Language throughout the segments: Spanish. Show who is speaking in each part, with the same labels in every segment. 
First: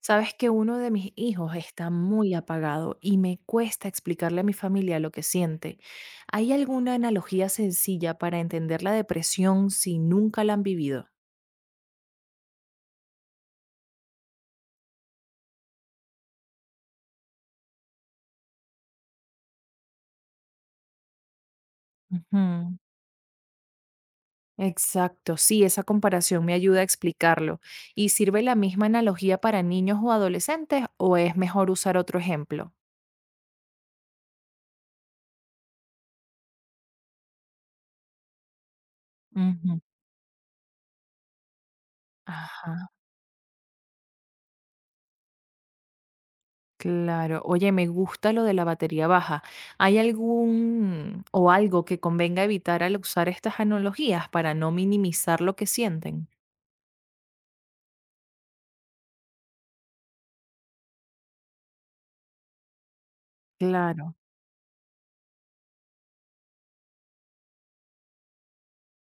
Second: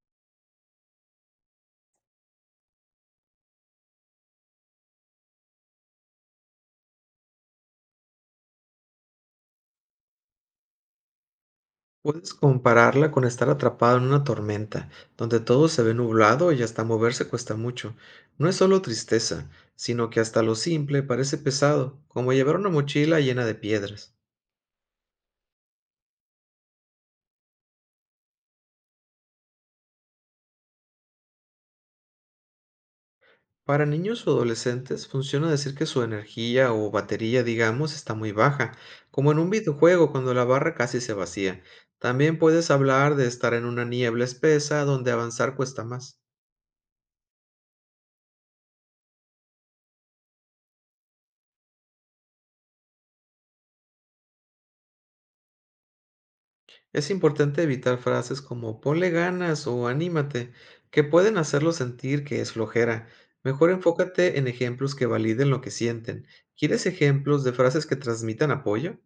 Speaker 1: Sabes que uno de mis hijos está muy apagado y me cuesta explicarle a mi familia lo que siente. ¿Hay alguna analogía sencilla para entender la depresión si nunca la han vivido?
Speaker 2: Puedes compararla con estar atrapado en una tormenta, donde todo se ve nublado y hasta moverse cuesta mucho. No es solo tristeza, sino que hasta lo simple parece pesado, como llevar una
Speaker 1: Ujú.
Speaker 2: mochila llena de piedras.
Speaker 1: Exacto, sí, esa comparación me ayuda a explicarlo. ¿Y sirve la misma analogía para niños o adolescentes o es mejor usar otro ejemplo?
Speaker 2: Para niños o adolescentes funciona decir que su energía o batería, digamos, está muy baja, como en un
Speaker 1: Ujú.
Speaker 2: videojuego cuando la barra casi se vacía. También puedes
Speaker 1: Ajá.
Speaker 2: hablar de estar en una niebla espesa donde avanzar cuesta más.
Speaker 1: Claro. Oye, me gusta lo de la batería baja. ¿Hay algún o algo que convenga evitar al usar estas analogías para no minimizar lo que sienten?
Speaker 2: Es importante evitar frases como ponle ganas o anímate, que pueden hacerlo sentir que es flojera. Mejor
Speaker 1: Claro.
Speaker 2: enfócate en ejemplos que validen lo que sienten. ¿Quieres ejemplos de frases que transmitan apoyo?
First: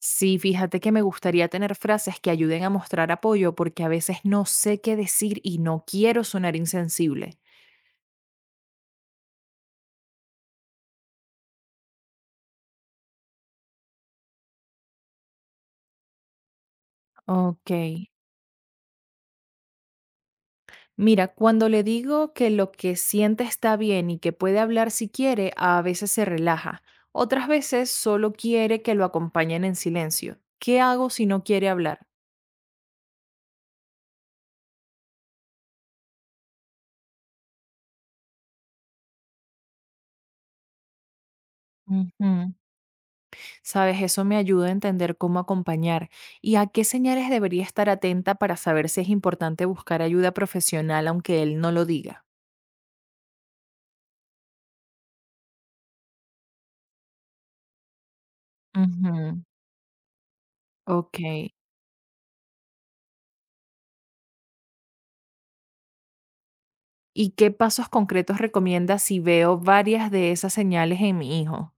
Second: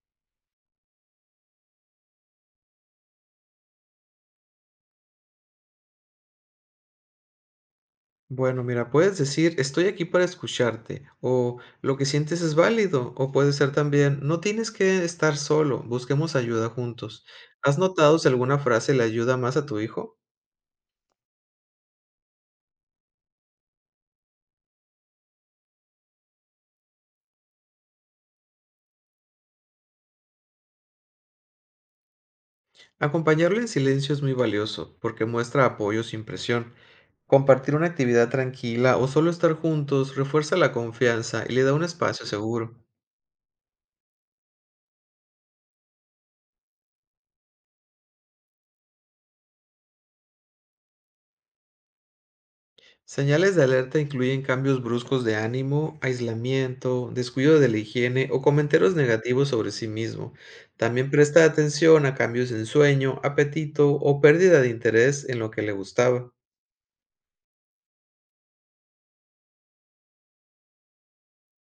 Speaker 1: Sí, fíjate que me gustaría tener frases que ayuden a mostrar apoyo porque a veces no sé qué decir y no quiero sonar insensible.
Speaker 2: Bueno, mira, puedes decir estoy aquí para escucharte o lo que sientes es válido o puede ser también no tienes que estar solo, busquemos ayuda juntos.
Speaker 1: Ok.
Speaker 2: ¿Has notado si alguna frase le ayuda más a tu hijo?
Speaker 1: Mira, cuando le digo que lo que siente está bien y que puede hablar si quiere, a veces se relaja. Otras veces solo quiere que lo acompañen en silencio. ¿Qué hago si no quiere hablar?
Speaker 2: Acompañarle en silencio es muy valioso porque muestra apoyo sin presión. Compartir una actividad tranquila o solo estar juntos refuerza la confianza y le da un espacio
Speaker 1: Ujú.
Speaker 2: seguro.
Speaker 1: Sabes, eso me ayuda a entender cómo acompañar y a qué señales debería estar atenta para saber si es importante buscar ayuda profesional aunque él no lo diga.
Speaker 2: Señales de alerta incluyen cambios bruscos de ánimo, aislamiento, descuido de la higiene o comentarios
Speaker 1: Ujú.
Speaker 2: negativos sobre sí mismo. También
Speaker 1: Ok.
Speaker 2: presta atención a cambios en sueño, apetito o pérdida de interés en lo que le gustaba.
Speaker 1: ¿Y qué pasos concretos recomiendas si veo varias de esas señales en mi hijo?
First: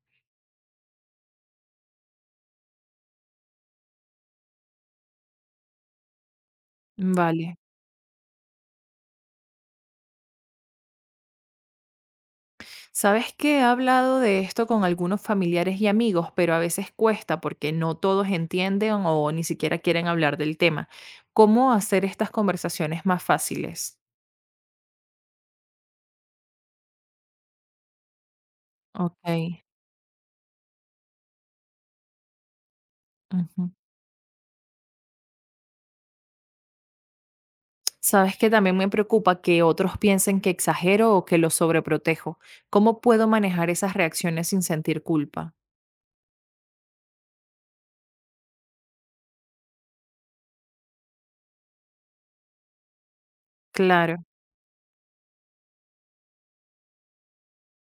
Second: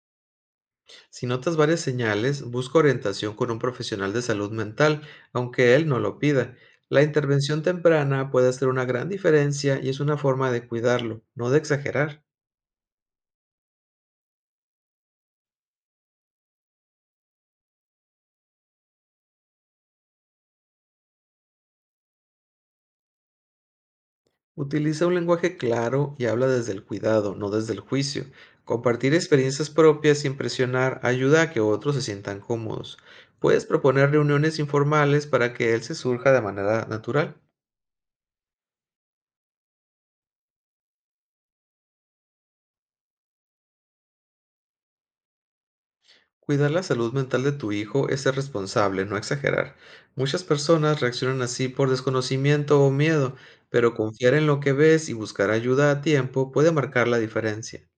Speaker 2: Si notas varias señales, busca orientación con un profesional de salud mental, aunque él no lo pida. La
Speaker 1: Vale.
Speaker 2: intervención temprana puede hacer una gran diferencia y es una forma de cuidarlo, no de exagerar.
Speaker 1: Sabes que he hablado de esto con algunos familiares y amigos, pero a veces cuesta porque no todos entienden o ni siquiera quieren hablar del tema. ¿Cómo hacer estas conversaciones más fáciles?
Speaker 2: Utiliza un lenguaje claro y habla desde el cuidado, no desde el juicio. Compartir
Speaker 1: Ok.
Speaker 2: experiencias propias sin presionar ayuda a que otros se sientan cómodos. Puedes
Speaker 1: Ujú.
Speaker 2: proponer reuniones informales para que él se surja de manera natural.
Speaker 1: Sabes que también me preocupa que otros piensen que exagero o que los sobreprotejo. ¿Cómo puedo manejar esas reacciones sin sentir culpa?
Speaker 2: Cuidar la salud mental de tu hijo es ser responsable, no exagerar. Muchas personas reaccionan así por desconocimiento o miedo, pero
Speaker 1: Claro.
Speaker 2: confiar en lo que ves y buscar ayuda a tiempo puede marcar la diferencia.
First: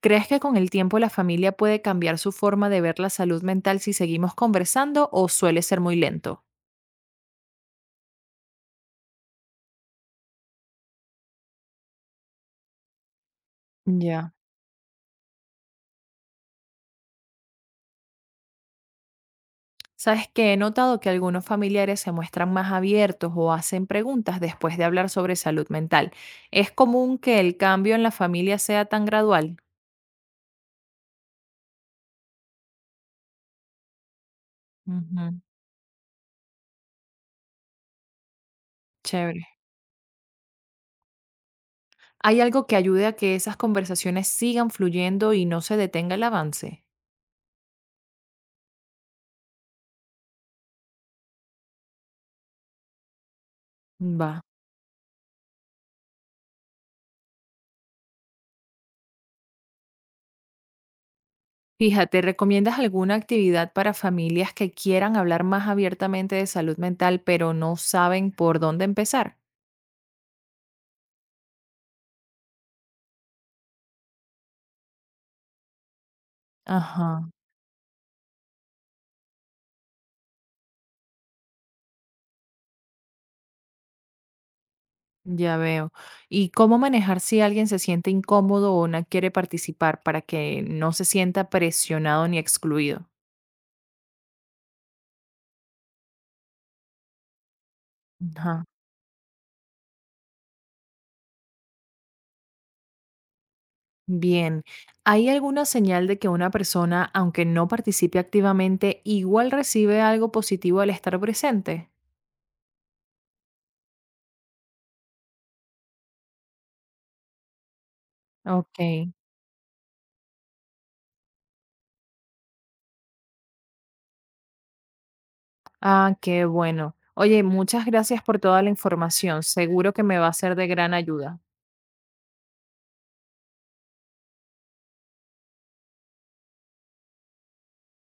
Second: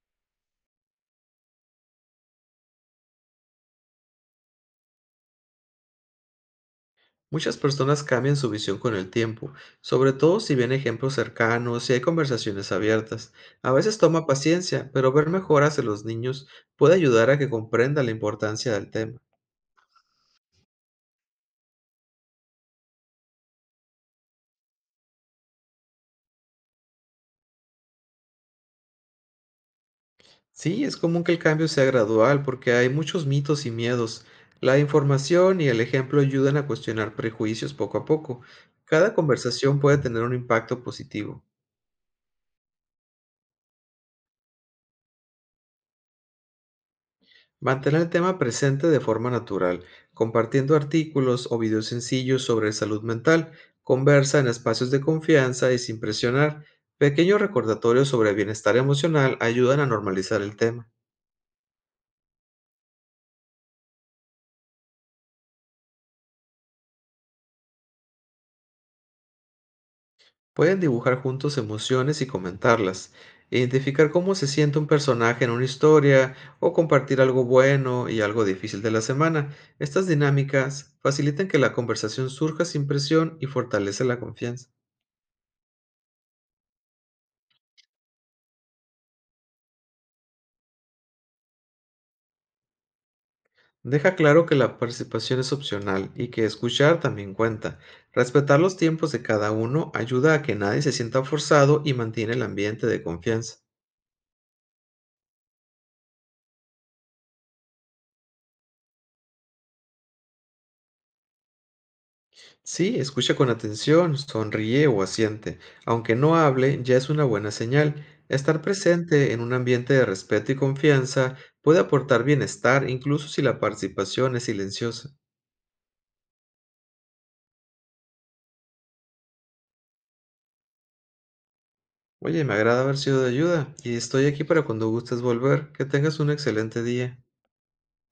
Speaker 1: ¿Crees que con el tiempo la familia puede cambiar su forma de ver la salud mental si seguimos conversando o suele ser muy lento?
Speaker 2: Muchas personas cambian su visión con el tiempo, sobre todo si ven ejemplos cercanos y hay conversaciones abiertas. A veces toma
Speaker 1: Ya.
Speaker 2: paciencia, pero ver mejoras en los niños puede ayudar a que comprenda la importancia del tema.
Speaker 1: Sabes que he notado que algunos familiares se muestran más abiertos o hacen preguntas después de hablar sobre salud mental. ¿Es común que el cambio en la familia sea tan gradual?
Speaker 2: Sí, es común que el cambio sea gradual porque hay muchos mitos y miedos. La
Speaker 1: Ujú.
Speaker 2: información y el ejemplo ayudan a cuestionar prejuicios poco a poco. Cada
Speaker 1: Chévere.
Speaker 2: conversación puede tener un impacto positivo.
Speaker 1: ¿Hay algo que ayude a que esas conversaciones sigan fluyendo y no se detenga el avance?
Speaker 2: Mantener el tema presente de forma natural, compartiendo artículos o videos sencillos sobre salud mental, conversa
Speaker 1: Va.
Speaker 2: en espacios de confianza y sin presionar. Pequeños recordatorios sobre bienestar emocional ayudan a normalizar el tema.
Speaker 1: Fíjate, ¿recomiendas alguna actividad para familias que quieran hablar más abiertamente de salud mental, pero no saben por dónde empezar?
Speaker 2: Pueden dibujar juntos emociones y comentarlas, identificar cómo se siente un personaje en una historia o compartir
Speaker 1: Ajá.
Speaker 2: algo bueno y algo difícil de la semana. Estas dinámicas facilitan que la conversación surja sin presión y fortalece la confianza.
Speaker 1: Ya veo. ¿Y cómo manejar si alguien se siente incómodo o no quiere participar para que no se sienta presionado ni excluido?
Speaker 2: Deja claro que la participación es opcional y que escuchar también cuenta. Respetar
Speaker 1: Ajá.
Speaker 2: los tiempos de cada uno ayuda a que nadie se sienta forzado y mantiene el ambiente de confianza.
Speaker 1: Bien. ¿Hay alguna señal de que una persona, aunque no participe activamente, igual recibe algo positivo al estar presente?
Speaker 2: Sí, escucha con atención, sonríe o asiente. Aunque no hable, ya es una buena señal. Estar
Speaker 1: Ok.
Speaker 2: presente en un ambiente de respeto y confianza puede aportar bienestar, incluso si la participación es silenciosa.
Speaker 1: Ah, qué bueno. Oye, muchas gracias por toda la información. Seguro que me va a ser de gran ayuda.
Speaker 2: Oye, me agrada haber sido de ayuda y estoy aquí para cuando gustes volver. Que tengas un excelente día.